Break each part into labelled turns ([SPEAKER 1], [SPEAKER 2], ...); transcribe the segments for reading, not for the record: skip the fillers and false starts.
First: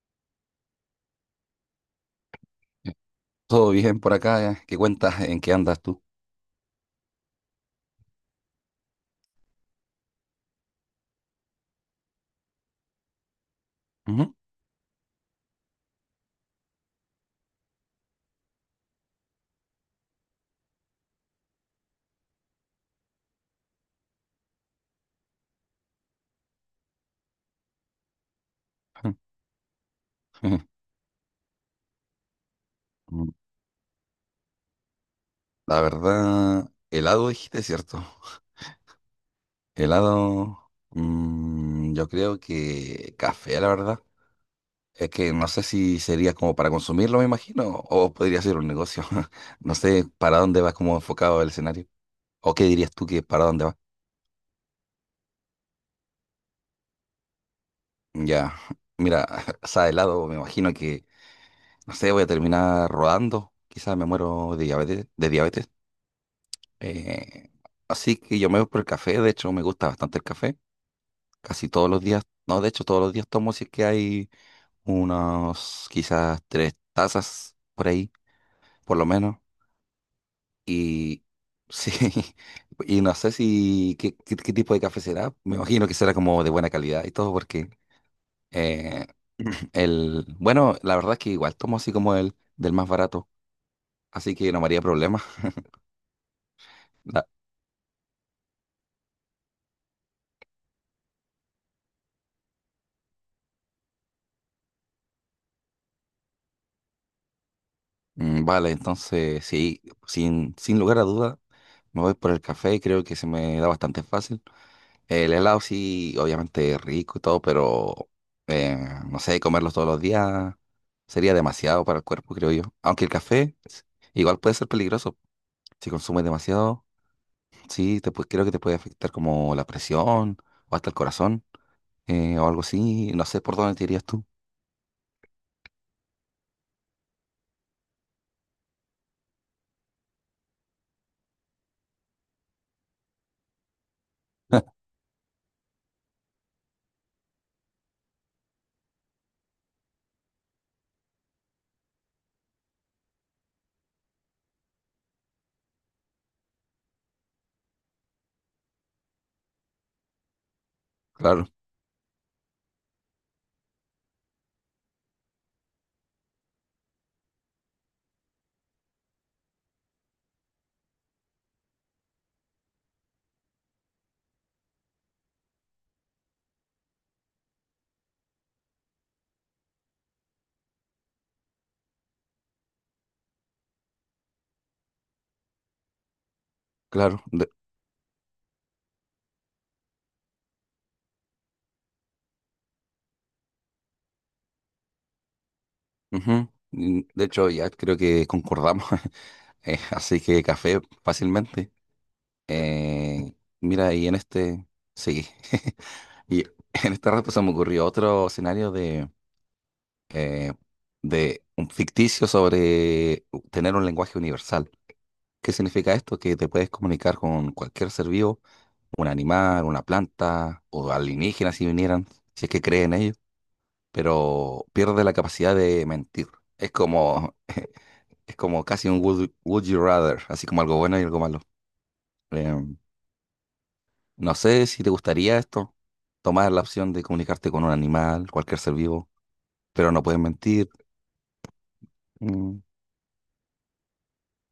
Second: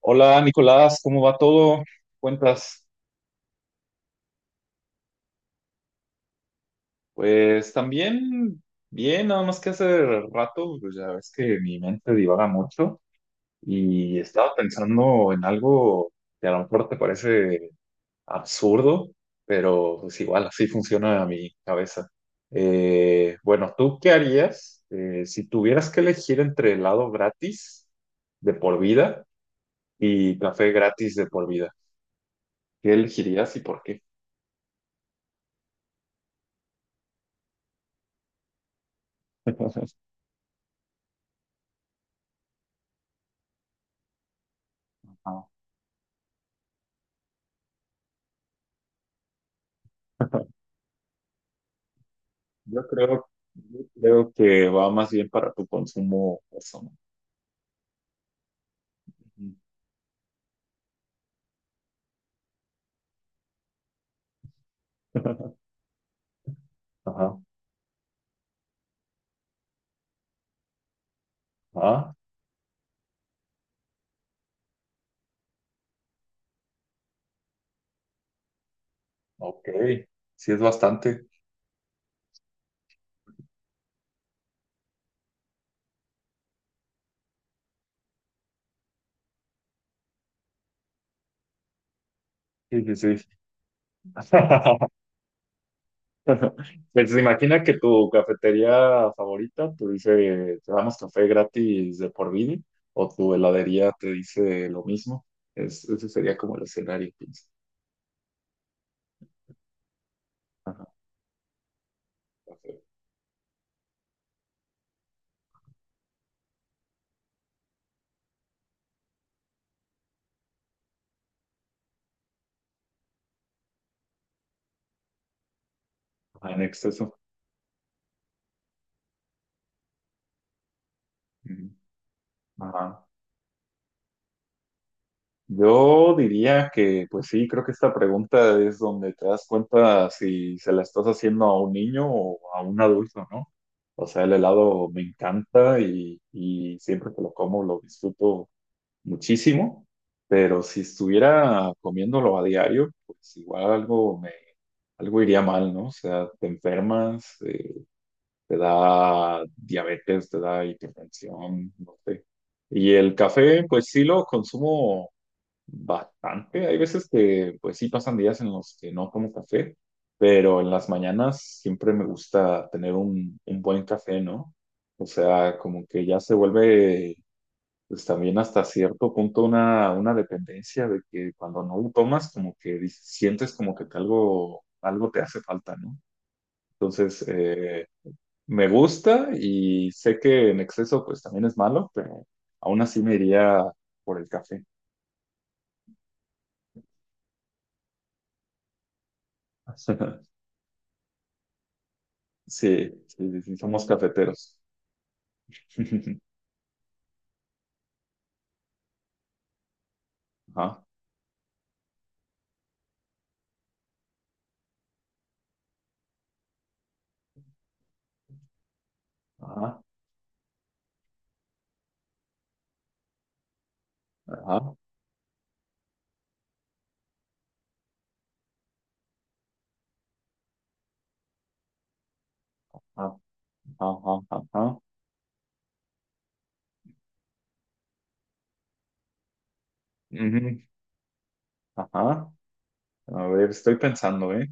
[SPEAKER 1] Hola Nicolás, ¿cómo va todo? ¿Cuentas?
[SPEAKER 2] Todo bien por acá, ¿Qué cuentas? ¿En qué andas tú?
[SPEAKER 1] Pues también bien, nada más que hace rato, pues ya ves que mi mente divaga mucho y
[SPEAKER 2] Ujú.
[SPEAKER 1] estaba pensando en algo que a lo mejor te parece absurdo, pero pues igual así funciona mi cabeza. Bueno, ¿tú qué harías si tuvieras que elegir entre helado gratis de por vida y café gratis de por vida? ¿Qué
[SPEAKER 2] Mm,
[SPEAKER 1] elegirías y por qué?
[SPEAKER 2] La verdad, helado dijiste, ¿cierto? Helado, yo creo que café, la verdad. Es que no sé si sería como para consumirlo, me imagino, o podría ser un negocio. No sé para dónde va como enfocado el escenario. ¿O qué
[SPEAKER 1] Yo
[SPEAKER 2] dirías tú que
[SPEAKER 1] creo,
[SPEAKER 2] para dónde va?
[SPEAKER 1] yo creo que va más bien para tu consumo personal.
[SPEAKER 2] Ya, mira,
[SPEAKER 1] Ujú.
[SPEAKER 2] o sea, helado, me imagino no sé, voy a terminar rodando. Quizás me muero de diabetes, de diabetes.
[SPEAKER 1] Ajá.
[SPEAKER 2] Eh, Así que yo me voy por el café, de hecho me gusta bastante el café, casi todos los
[SPEAKER 1] Ah,
[SPEAKER 2] días, no, de hecho todos los días tomo si es que hay unos quizás 3 tazas por ahí, por lo menos,
[SPEAKER 1] ok. Sí, es
[SPEAKER 2] y
[SPEAKER 1] bastante.
[SPEAKER 2] sí, y no sé si qué tipo de café será, me imagino que será como de buena calidad y todo, porque eh, el, bueno, la verdad es que igual tomo así como el del más
[SPEAKER 1] Sí, sí, sí.
[SPEAKER 2] barato, así que no me haría problema,
[SPEAKER 1] Pues imagina que tu cafetería favorita te dice, te damos café gratis de por vida, o tu heladería te dice lo mismo. Ese sería como el escenario, pienso.
[SPEAKER 2] Vale, entonces sí, sin
[SPEAKER 1] Ajá.
[SPEAKER 2] lugar a duda, me voy por el café,
[SPEAKER 1] Café.
[SPEAKER 2] creo que se me da bastante fácil. El helado sí, obviamente rico y todo, pero eh, no sé, comerlo todos los días sería demasiado para el cuerpo, creo yo. Aunque el café igual puede ser peligroso, si consumes
[SPEAKER 1] Ajá, en
[SPEAKER 2] demasiado,
[SPEAKER 1] exceso.
[SPEAKER 2] sí, creo que te puede afectar como la presión o hasta el corazón,
[SPEAKER 1] Ujú.
[SPEAKER 2] o algo
[SPEAKER 1] Ajá.
[SPEAKER 2] así, no sé por dónde te irías tú.
[SPEAKER 1] Yo diría que, pues sí, creo que esta pregunta es donde te das cuenta si se la estás haciendo a un niño o a un adulto, ¿no? O sea, el helado me encanta y, siempre que lo como lo disfruto muchísimo, pero si estuviera comiéndolo a diario, pues algo iría mal, ¿no? O sea, te enfermas, te da diabetes, te da
[SPEAKER 2] Claro,
[SPEAKER 1] hipertensión, no sé. Y el café, pues sí lo consumo bastante. Hay veces que, pues sí, pasan días en los que no tomo café, pero en las mañanas siempre me gusta tener un buen café, ¿no? O sea, como que ya se vuelve, pues también hasta cierto punto una dependencia de que cuando no lo tomas, como que sientes como que te algo te hace falta, ¿no?
[SPEAKER 2] claro.
[SPEAKER 1] Entonces, me gusta y sé que en exceso, pues también es malo, pero aún así me iría por el café.
[SPEAKER 2] Ujú. De hecho, ya creo que concordamos. Así que café fácilmente.
[SPEAKER 1] Sí, sí,
[SPEAKER 2] Eh,
[SPEAKER 1] sí, sí, somos
[SPEAKER 2] Mira,
[SPEAKER 1] cafeteros.
[SPEAKER 2] sí, y en esta se me ocurrió otro escenario eh,
[SPEAKER 1] Ajá,
[SPEAKER 2] de un ficticio sobre tener un lenguaje universal. ¿Qué significa esto? Que te puedes comunicar con cualquier ser vivo, un animal,
[SPEAKER 1] ajá,
[SPEAKER 2] una planta o alienígenas si vinieran, si es que creen ellos, pero
[SPEAKER 1] ajá,
[SPEAKER 2] pierde la capacidad de mentir. Es como, es como casi un would you rather, así como algo bueno y algo malo. Em,
[SPEAKER 1] ajá, ajá,
[SPEAKER 2] No sé
[SPEAKER 1] ajá,
[SPEAKER 2] si te gustaría esto, tomar la opción de comunicarte con un animal, cualquier ser vivo, pero no puedes
[SPEAKER 1] ujú,
[SPEAKER 2] mentir.
[SPEAKER 1] ajá.
[SPEAKER 2] Mm,
[SPEAKER 1] A ver, estoy pensando, ¿eh?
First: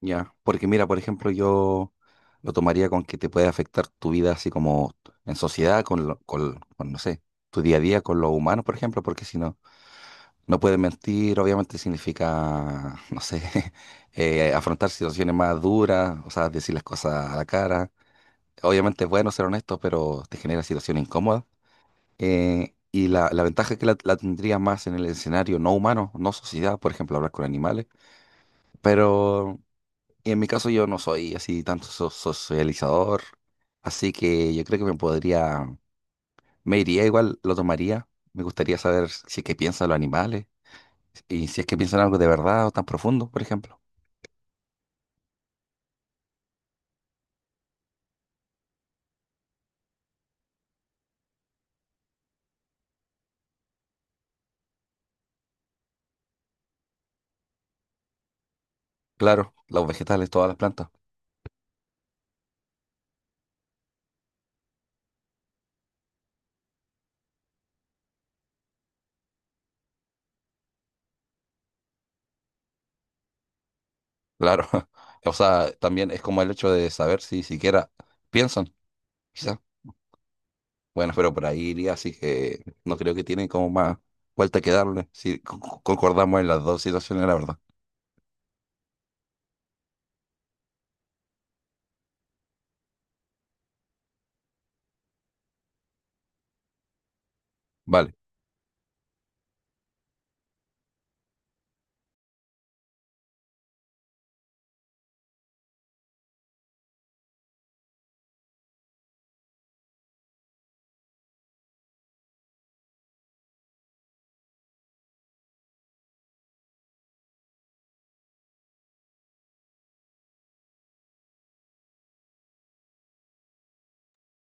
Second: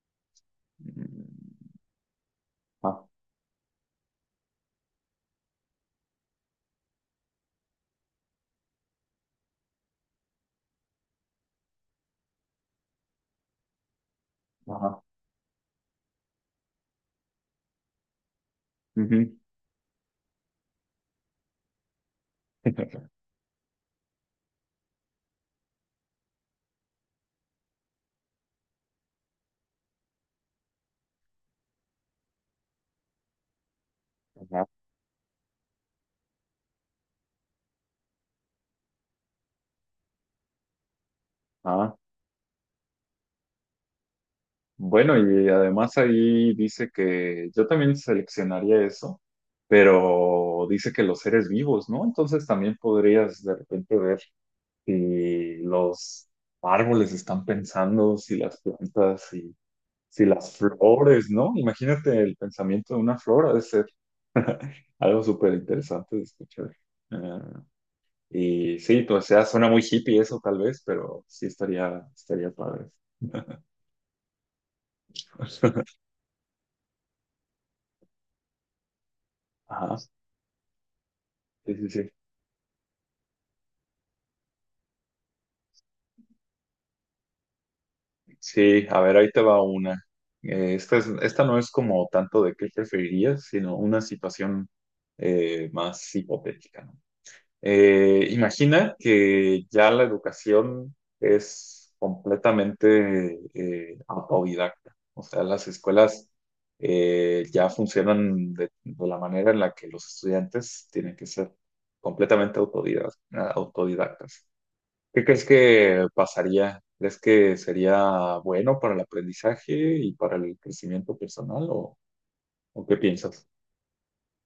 [SPEAKER 2] ya, porque mira, por
[SPEAKER 1] Mm,
[SPEAKER 2] ejemplo, yo lo tomaría
[SPEAKER 1] ajá,
[SPEAKER 2] con que te puede afectar tu vida así como en sociedad, con, no sé, tu día a día con los humanos, por ejemplo, porque si no, no puedes mentir, obviamente significa, no sé, afrontar
[SPEAKER 1] ajá,
[SPEAKER 2] situaciones más duras, o sea, decir las cosas a la cara. Obviamente es bueno
[SPEAKER 1] ujú,
[SPEAKER 2] ser honesto, pero te genera situaciones incómodas. Y la ventaja es que la tendría más en el escenario no humano, no sociedad, por ejemplo, hablar con animales. Pero en mi caso yo no soy así tanto socializador, así que yo
[SPEAKER 1] ajá,
[SPEAKER 2] creo que me iría igual, lo tomaría. Me gustaría saber si es que piensan los animales y si es que
[SPEAKER 1] ajá.
[SPEAKER 2] piensan algo de verdad o tan profundo, por ejemplo.
[SPEAKER 1] Bueno, y además ahí dice que yo también seleccionaría eso, pero dice que los seres vivos, ¿no? Entonces también podrías de repente ver si los árboles están pensando, si las plantas,
[SPEAKER 2] Claro,
[SPEAKER 1] si
[SPEAKER 2] los
[SPEAKER 1] Si
[SPEAKER 2] vegetales, todas
[SPEAKER 1] las
[SPEAKER 2] las plantas.
[SPEAKER 1] flores, ¿no? Imagínate el pensamiento de una flor, ha de ser algo súper interesante de escuchar. Ah, y sí, pues, o sea, suena muy hippie eso tal vez, pero sí estaría padre.
[SPEAKER 2] Claro, o sea, también es como el hecho de saber si siquiera piensan, quizás.
[SPEAKER 1] Ajá,
[SPEAKER 2] Bueno, pero por ahí
[SPEAKER 1] sí, sí,
[SPEAKER 2] iría,
[SPEAKER 1] sí.
[SPEAKER 2] así que no creo que tiene como más vuelta que darle, si concordamos en las dos situaciones, la verdad.
[SPEAKER 1] Sí, a ver, ahí te va una. Esta no es como tanto de qué preferirías, sino una situación más hipotética, ¿no?
[SPEAKER 2] Vale,
[SPEAKER 1] Imagina que ya la educación es completamente autodidacta. O sea, las escuelas ya funcionan de la manera en la que los estudiantes tienen que ser completamente autodidactas. ¿Qué crees que pasaría? ¿Crees que sería bueno para el aprendizaje y para el crecimiento personal o, qué piensas?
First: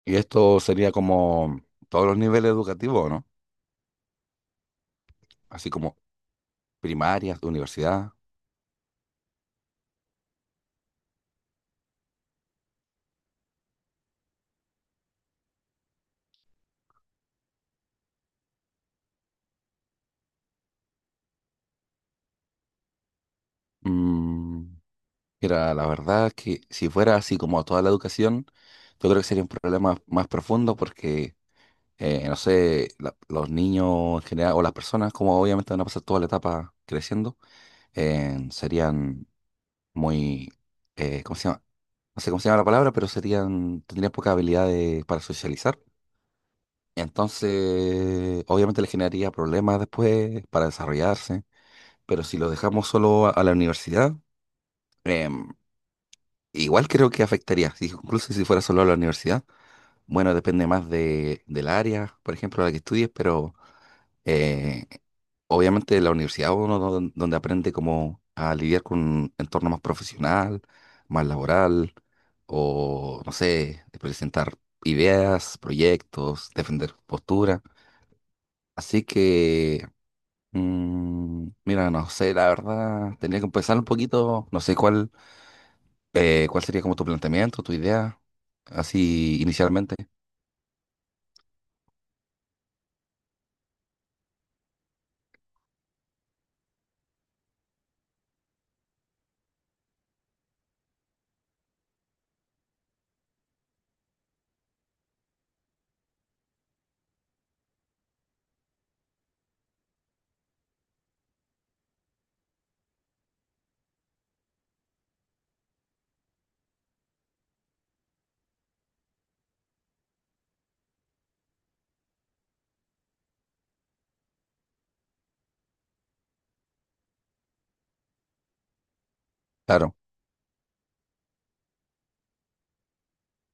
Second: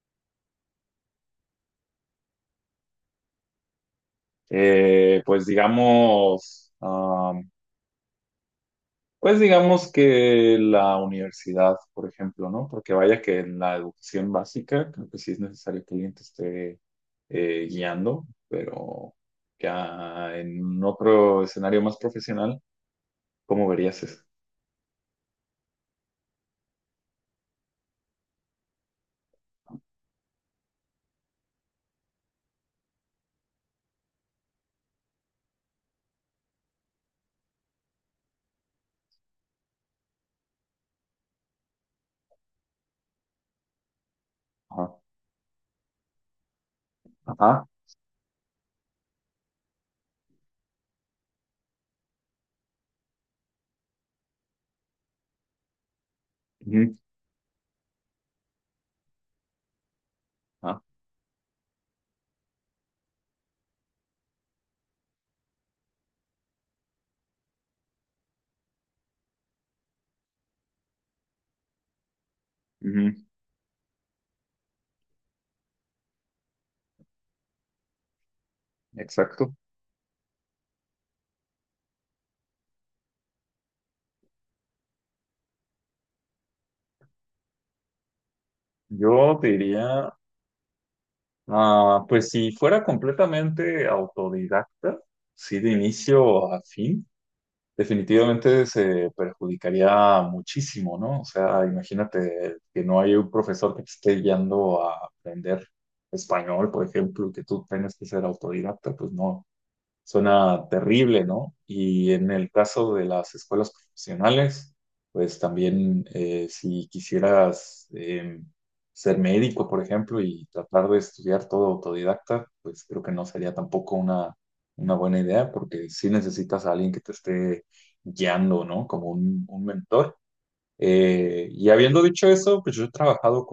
[SPEAKER 2] y esto sería como todos los niveles educativos, ¿no?
[SPEAKER 1] Pues
[SPEAKER 2] Así como
[SPEAKER 1] digamos,
[SPEAKER 2] primarias, universidad.
[SPEAKER 1] pues digamos que la universidad, por ejemplo, ¿no? Porque vaya que en la educación básica creo que sí es necesario que alguien te esté guiando, pero ya en otro escenario más profesional, ¿cómo verías eso?
[SPEAKER 2] Mm, Mira, la verdad es que si fuera así como toda la educación, yo creo que sería un problema más profundo porque, no sé, los niños en general o las personas, como obviamente van a pasar toda la etapa creciendo, serían muy... ¿cómo se llama? No sé cómo se llama la palabra, pero serían, tendrían poca habilidad
[SPEAKER 1] Ajá,
[SPEAKER 2] para socializar.
[SPEAKER 1] ajá,
[SPEAKER 2] Entonces, obviamente le generaría problemas después para desarrollarse, pero si lo dejamos solo a la universidad, em, igual
[SPEAKER 1] ujú,
[SPEAKER 2] creo que afectaría, incluso si fuera solo a la universidad. Bueno, depende
[SPEAKER 1] ajá,
[SPEAKER 2] más del área, por ejemplo, a la que estudies, pero eh, obviamente la universidad uno donde aprende cómo a lidiar con un entorno más profesional, más laboral,
[SPEAKER 1] ujú,
[SPEAKER 2] o no sé, de presentar ideas, proyectos, defender postura. Así
[SPEAKER 1] exacto.
[SPEAKER 2] que, mira, no sé, la verdad, tendría que empezar un poquito, no sé cuál, cuál sería como tu planteamiento, tu idea,
[SPEAKER 1] Yo
[SPEAKER 2] así
[SPEAKER 1] te
[SPEAKER 2] inicialmente.
[SPEAKER 1] diría, ah, pues si fuera completamente autodidacta, sí de inicio a fin. Definitivamente se perjudicaría muchísimo, ¿no? O sea, imagínate que no hay un profesor que te esté guiando a aprender español, por ejemplo, que tú tienes que ser autodidacta, pues no. Suena terrible, ¿no? Y en el caso de las escuelas profesionales, pues también si quisieras ser médico, por ejemplo, y tratar de estudiar todo autodidacta, pues creo que no sería tampoco una buena idea, porque sí necesitas a alguien que te esté guiando, ¿no? Como un
[SPEAKER 2] Claro,
[SPEAKER 1] mentor. Y habiendo dicho eso, pues yo he trabajado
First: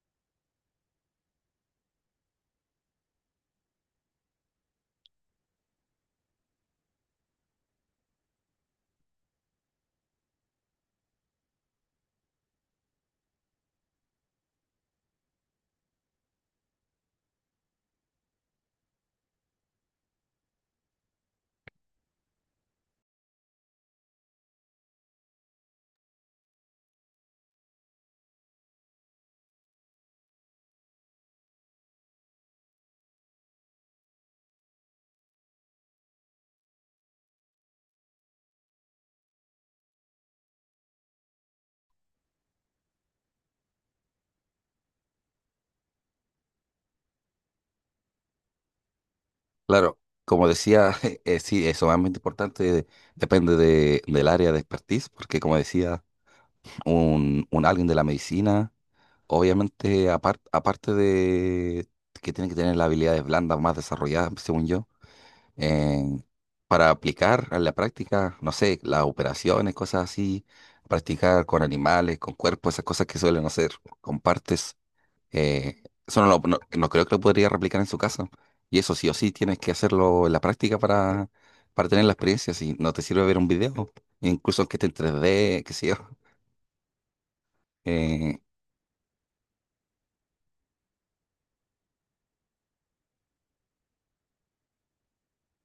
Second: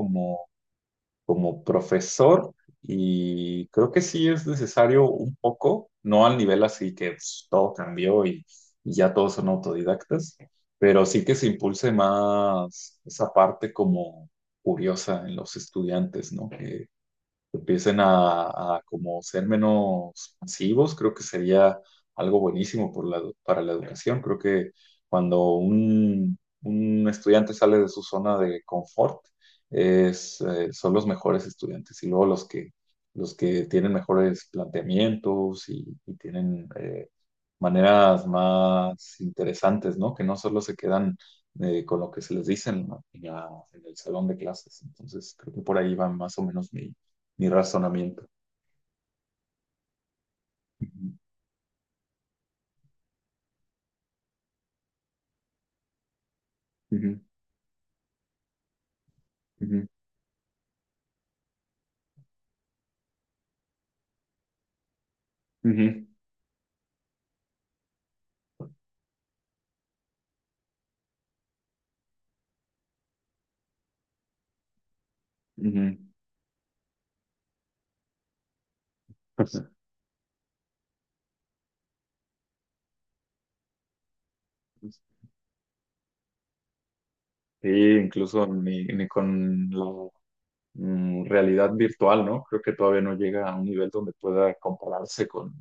[SPEAKER 1] como profesor y creo que sí es necesario un poco, no al nivel así que pues, todo cambió y, ya todos son autodidactas, pero sí que se impulse más esa parte como curiosa en los estudiantes, ¿no? Que empiecen a como ser menos pasivos, creo que sería algo buenísimo para la educación. Creo que cuando un estudiante sale de su zona de confort, son los mejores estudiantes y luego los que tienen mejores planteamientos y, tienen maneras más interesantes, ¿no? Que no solo se quedan con lo que se les dice en el salón de clases. Entonces, creo que por ahí va más o menos mi razonamiento.
[SPEAKER 2] claro. Como decía, sí, eso es muy importante, depende del área de expertise, porque como decía,
[SPEAKER 1] Ujú,
[SPEAKER 2] un alguien de la medicina,
[SPEAKER 1] ujú,
[SPEAKER 2] obviamente aparte de que tiene que tener las habilidades blandas más desarrolladas, según yo, eh,
[SPEAKER 1] ujú,
[SPEAKER 2] para aplicar a la práctica, no sé, las operaciones, cosas así, practicar con animales, con cuerpos, esas cosas que suelen hacer con partes, eh,
[SPEAKER 1] ujú,
[SPEAKER 2] eso no, no, no creo que lo podría replicar en su casa. Y eso sí o sí tienes
[SPEAKER 1] ujú.
[SPEAKER 2] que hacerlo en la práctica para tener la experiencia, si no te sirve ver un video, incluso aunque esté en 3D qué sé yo.
[SPEAKER 1] Sí,
[SPEAKER 2] Eh,
[SPEAKER 1] incluso ni con la realidad virtual, ¿no? Creo que todavía no llega a un nivel donde pueda compararse con,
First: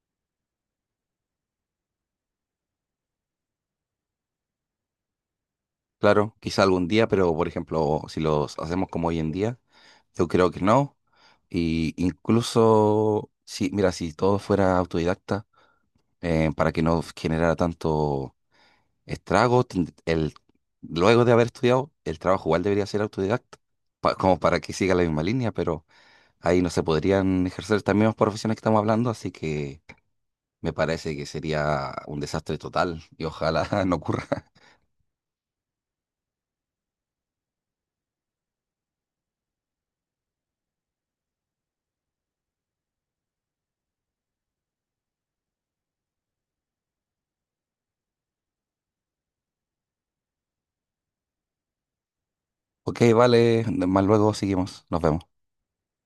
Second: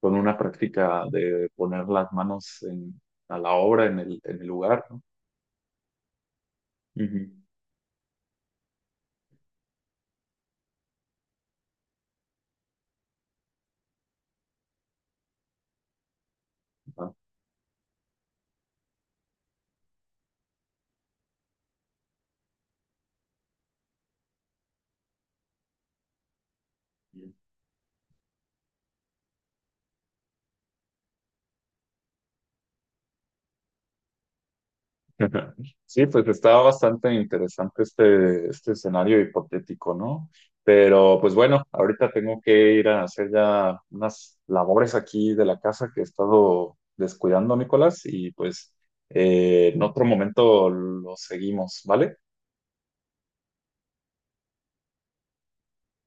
[SPEAKER 1] con una práctica de poner las manos a la obra, en el, lugar, ¿no?
[SPEAKER 2] Claro, quizá algún día,
[SPEAKER 1] Ujú.
[SPEAKER 2] pero por ejemplo, si los hacemos como hoy en día, yo creo que no. Y incluso, si, mira, si todo fuera autodidacta, para que no
[SPEAKER 1] Ah.
[SPEAKER 2] generara tanto estrago, el, luego de haber estudiado, el trabajo igual debería ser autodidacta, como para que siga la misma línea, pero ahí no se podrían ejercer estas mismas profesiones que estamos hablando, así que me parece que sería un desastre total y ojalá no ocurra.
[SPEAKER 1] Sí, pues estaba bastante interesante este escenario hipotético, ¿no? Pero pues bueno, ahorita tengo que ir a hacer ya unas labores aquí de la casa que he estado descuidando, Nicolás, y pues en otro momento lo seguimos, ¿vale?
[SPEAKER 2] Ok, vale, más luego seguimos, nos vemos.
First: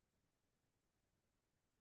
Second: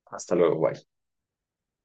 [SPEAKER 1] Hasta luego, bye.